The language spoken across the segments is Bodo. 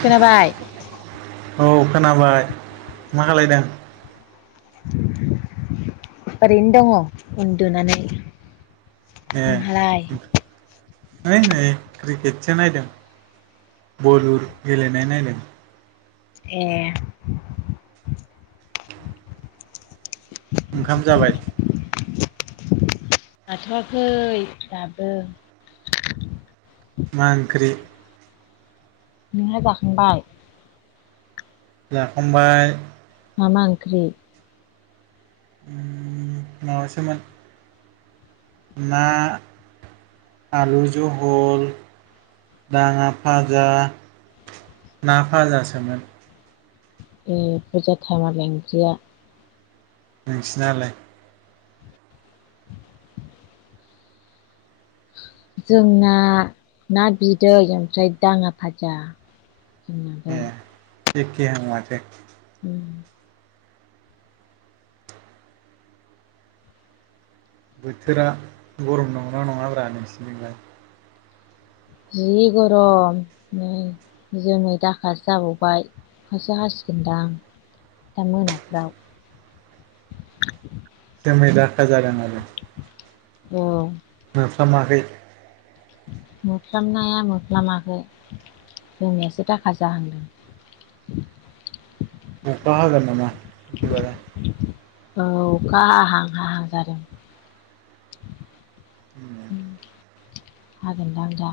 खोनाबाय औ खोनाबाय मा खालायदों ओरैनो दङ उन्दुनानै नोंहालाय होइ नै क्रिकेटसो नायदों बलिउद गेलेनाय नायदों एह ओंखाम जाबाय जाथ'आखै दाबो मा ओंख्रि नोंहा जाखांबाय जाखांबाय मा मा ओंख्रि माबासोमोन ना आलु जहल दाङा फाजा ना फाजासोमोन ए बुजाथार मालाय ओंख्रिया नोंसिनालाय जोंना ना बिदै ओमफ्राय दाङा फाजा जोंनाबो एखे हां माथो उम बोथोरा गरम नंगोना नङाब्रा नोंसिनिजोंलाय जि गरम नै जोमै दाखा जाबावबाय अखासो हासिगोनदां आ दा मोनाफ्राव [inaudible] जोमै दाखा जादों आरो औ मोफ्लामाखै मोफ्लामनाया मुफ्लामाखै जोंमैयासो दाखा जाहांदों अखा हागोन नामा बिदिबालाय औ अखा हाहां हाहां जादों उम हागोन दां दा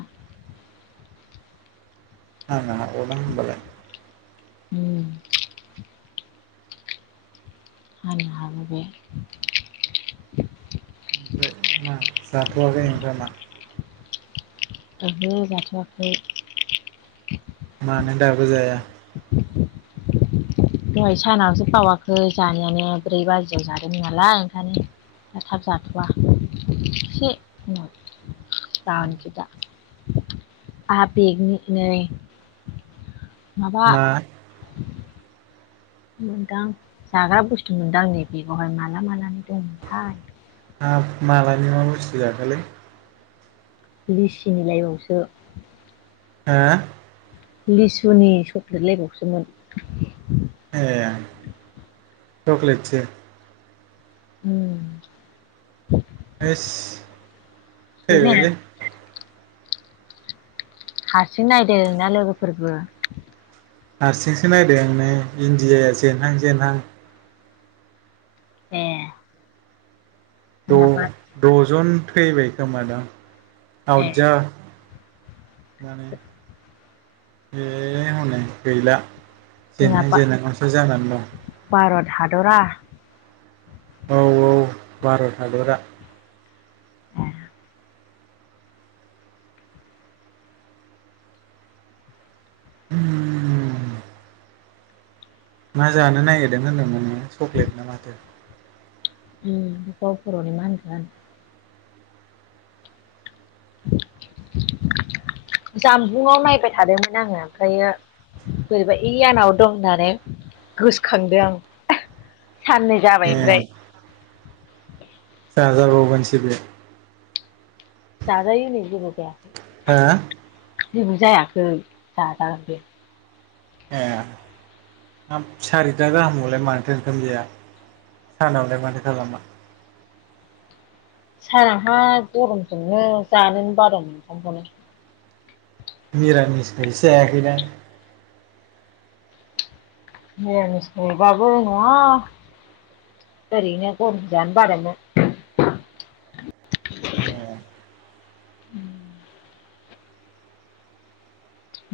आं हाग'ला होमबालाय उम। हानो हाग'बाय ओमफ्राय मा जाथ'वाखै ओमफ्राय मा ओहो जाथ'आखै। मानो दाबो जाया? दहाय सानावसो बावाखै जानायानो ब्रै बाजियाव जादोंमोन नालाय ओंखायनो दा थाब जाथ'वा एसे उनाव जानोखि दा आ बेगनिनो नै माबा मा मोनदां जाग्रा बुस्थु मोनदां आं नै बेगावहाय माला मालानि दंमोनथाय मालानि मा बुस्थु जाखोलै लिसिनि लाइबआवसो हा लिसुनि सक्लेट लायबावसोमोन ए चकलेटसो उम एइस बेनो फैबायलै हारसिं नायदो ना लोगोफोरबो हारसिंसो नायदों आं नै इण्डियाया जेनहां जेनहां एह द'जन थैबाय खोमा दां ए आवटजा माने ए हनै गैला जोंना जेनहां जेननायसो जानानै दं हादरआ औ औ भारत हादरा उम मा जानो नागिरदों होनदोंमोन नोङो चक्लेट ना माथो उम बेखौबा बर'नि मा होनगोन [inaudible] जानबुंआव नायबाय थादोंमोन आङो ओमफ्रायो बोरैबा इयानाव दं होननानै गोसोखांदों आं साननै ए जाबाय ओमफ्राय जाजाबावगोनसै बे जाजायो नै जेबो जाया हो जेबो जायाखै जा जायो ए हा सारिथा गाहामआवलाय मानोथो ओंखाम जाया। सानावलाय माथो खालामा सानावहा गरमजोंनो जानोनो बादों ओंखामखौनो मिरामिसखायसो जायाखैदां द निसयबाबो नङा सरनोजानो बरायनो [inaudible]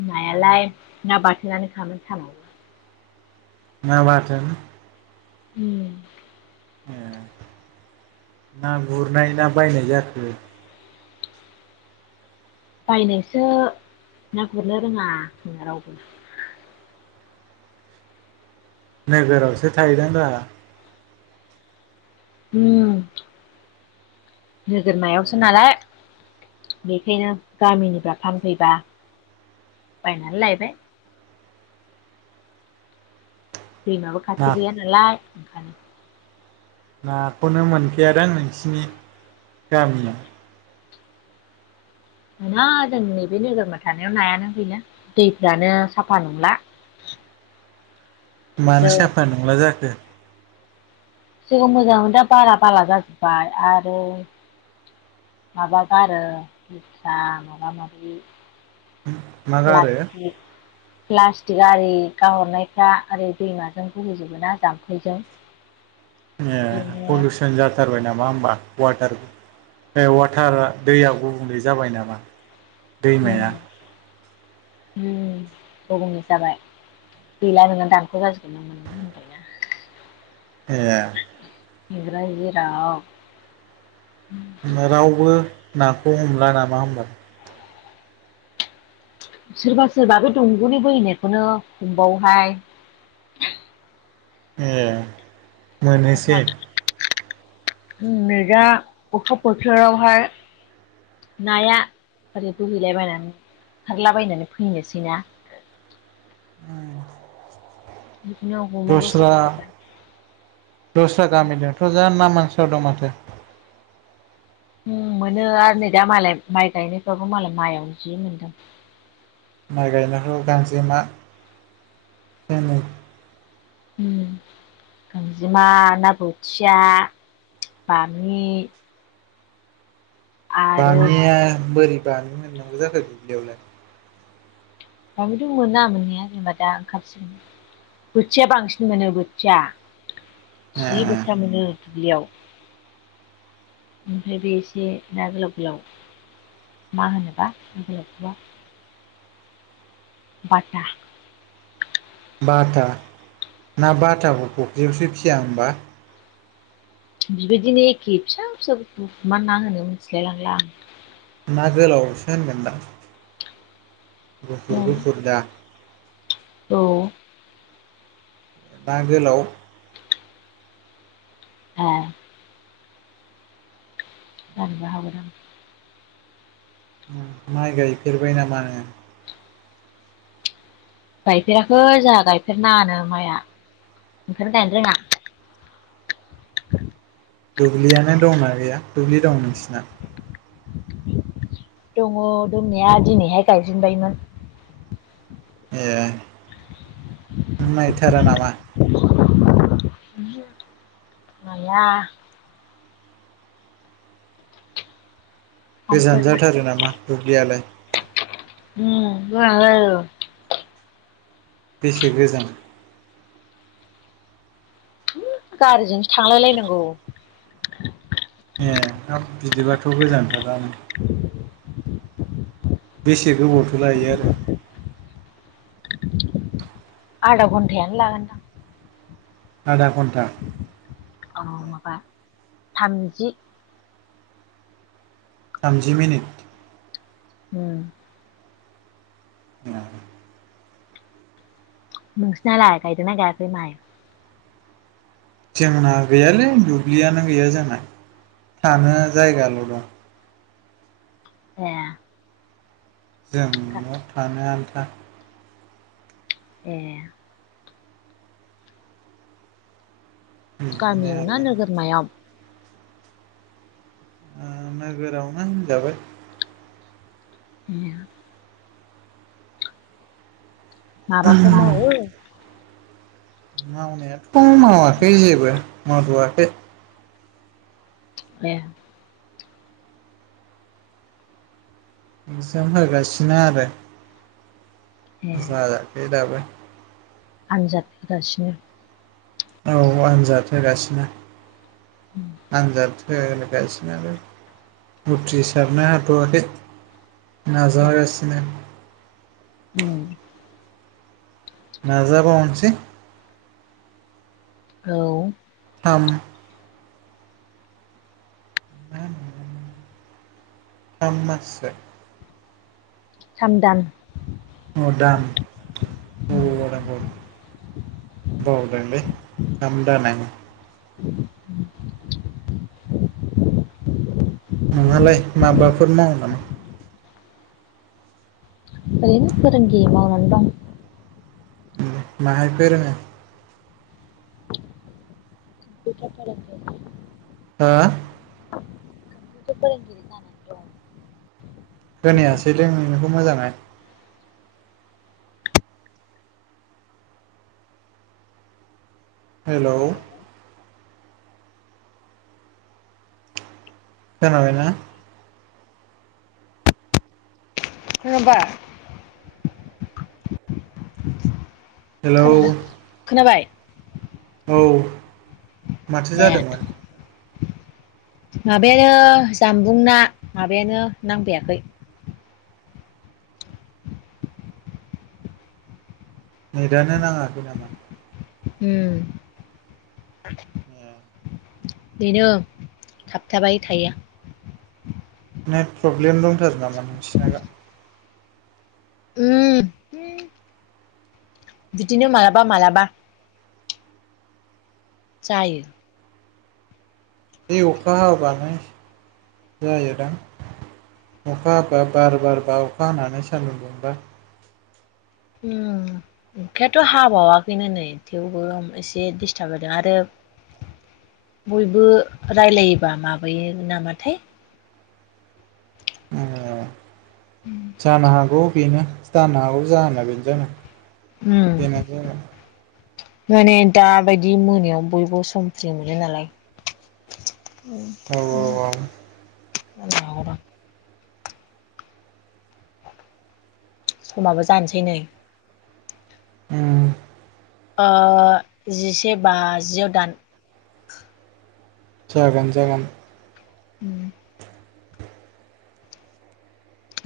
नायालाय ना बाथोनानो खामोन सानाव ना बाथोन उम ए ना गुरनाय ना बायनाय जाखो बायनायसो ना गुरनो रोङा जोंहा रावबो नोगोरावसो थायोदां गावहा उम नोगोरमायावसो नालाय बेखायनो गामिनिफ्रा फानफैबा बायनानै लायबाय दैमाबो ना खाथि गैया नालाय ओंखायनो। नाखौनो मोनखायादां नोंसिनि [inaudible] गामियाव। मोना जोंनि बे नोगोरमा थानायाव नायानो गैला दैफ्रानो साफा नंला। [inaudible] मानो खिन्थु साफा नंला जाखो? सिगांआव मोजांमोन दा बाला बाला जाजोब्बाय आरो माबा गारो लेथ्रा माबा माबि मा गारो ए प्लास्टिक प्लास्टिक आरि गाहरनायफ्रा ओरै दैमाजों बहैजोबो ना जाम्फैजों। ए बेनो पलुसन जाथारबाय नामा होमबा वाटार बे वाथारा दैयाव गुबुंले जाबाय नामा? [unintelligible] दैमाया उम गुबुंले जाबाय। गैला नोंना दानख' जाजोबगोन [unintelligible] ए [unintelligible] होमबा रावबो नाखौ हमला नामा होमबा? सोरबा सोरबा बे दंग'नि बोहैनायखौनो हमबावोहाय ए [inaudible] मोनसै [unintelligible] बोथोरावहाय नाया ओरैबोहैलायबायनानै खारलाबायनानै फैनोसैना [inaudible] बेखौनो हमोबो दस्रा सोरबा सोरबा [inaudible] दस्रा गामिजोंथ' जा ना मोनसावदों माथो द [unintelligible] उम मोनो आरो नै दा मालाय माइ गायनायफ्राबो मालाय माइआवनो जि मोनदों माइ गायनायखौ गांजेमा [inaudible] मोनो। उम गांजेमा ना बोथिया [inaudible] बामि आरो बामिया बोरै बामि मोननांगौ जाखो दुब्लियावलाय बामिथ' मोना मोननायया जेनेबा दा ओंखारसिगोन। बोथिया बांसिन मोनो बोथिया [inaudible] ए जि बोथिया मोनो दुब्लियाव [inaudible] ओमफ्राय बे एसे ना गोलाव गोलाव मा होनोबा [unintelligible] बाटा बाटा [inaudible] ना बाटाखौ फख्रियावसो फिसिया होमबा? बिबायदिनो एखे फिसा फिसा [unintelligible] मा ना होनो मिथिलायलां ला ना गोलावसो होनगोनदां। गुफुर आं गुफुरदा? औ ना गोलाव। ए जानोबो हागौदां। माइ गायफेरबाय नामा नोङो? गायफेराखै जोंहा गायफेरनाङानो माइआ। ओंखायनो गायनो रोङा। [inaudible] दुब्लियानो दंना गैया दुब्लि दं नोंसिना? दङ दंनाया दिनैहाय गायजेनबायमोन। ए [inaudible] नायथारा नामा? ओमहो नाया। गोजान थांफेरनो जाथारो नामा दुब्लियालाय उम गोजान जायो बेसे गोजान गारिजोंसो थांलायलायनांगौ ए हाब बिदिबाथ' गोजानथारानो बेसे गोबावथो लायो आरो आदा घन्थायानो लागोन दां आधा घन्टा औ माबा थामजि थामजि मिनिट उ ओ नोंसिनालाय गायदोंना गायाखै माइ? जोंना गैयालै दुब्लियानो गैया जोंना। थानो जायगाल' दं। ए जों न' थानो आन्था। ए बिदिनो गामियाव ना आरो नोगोर मायाव? नोगोरावनो होनजाबाय। ए माबाफोर मावो? मावनायाथ' मावाखै जेबो मावथ'आखै। ए एकजाम होगासिनो आरो ए जायाखै दाबो। आनजाद होगासिनो औ आनजाद होगासिनो आनजाद होगासिनो आरो उथि् सारनो हाथ'वाखै। नाजागासिनो उ नाजा बावनोसै औ थाम [inaudible] थाम मास सो थामदान अ दान अबाव बावदों बाव बावदोंलै थामदान था नोंहालाय माबाफोर मावो नामा? ओरैनो फोरोंगिरि मावनानै दं। माहाय फोरोंयो? कम्पिउटार फोरोंगिरि हा कम्पिउटार फोरोंगिरि जानानै दं खोनायासैलै नोंनिखौ मोजाङै। हेल' खोनाबायना? खोनाबाय हेलौ खोनादों खोनाबाय। औ माथो ए जादोंमोन? माबायानो जामबुं ना माबायानो नांफैयाखै। नेदानो नाङाखै नामा? हम [inaudible] बेनो थाबथाबाय थायो। नेट प्रब्लेम दंथारो नामा नोंसिना? [unintelligible] बिदिनो मालाबा मालाबा जायो। बे अखा हाबानो जायोदां। अखा हाबा बार बार बा अखा हानानै सान्दुं दुंबा उम। अखायाथ' हाबावाखैनो नै थेवबो एसे दिडिस्टार्ब होदों आरो बयबो रायलायोबा माबायो नामाथाय। औ जानो हागौ बेनो जानो हागौ जाहोना बेनो जागोन। उम बेनो माने दाबायदि मोनायाव बयबो सम फ्रि मोनो नालाय औ औ औ [unintelligible] समाबो जानोसै नै। उम। ओ जिसे बाजिआव दान। जागोन- जागोन। उम।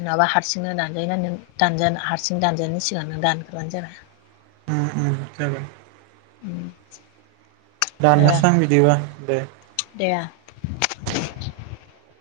नङाबा हारसिंनो दानजायोना नों दानजा हारसिं दानजानायनायनि सिगां नों दानग्रोबानो जाबाय। उम उम जाबाय। उम। दे दाननोसो आं बिदिबा दे। [unintelligible]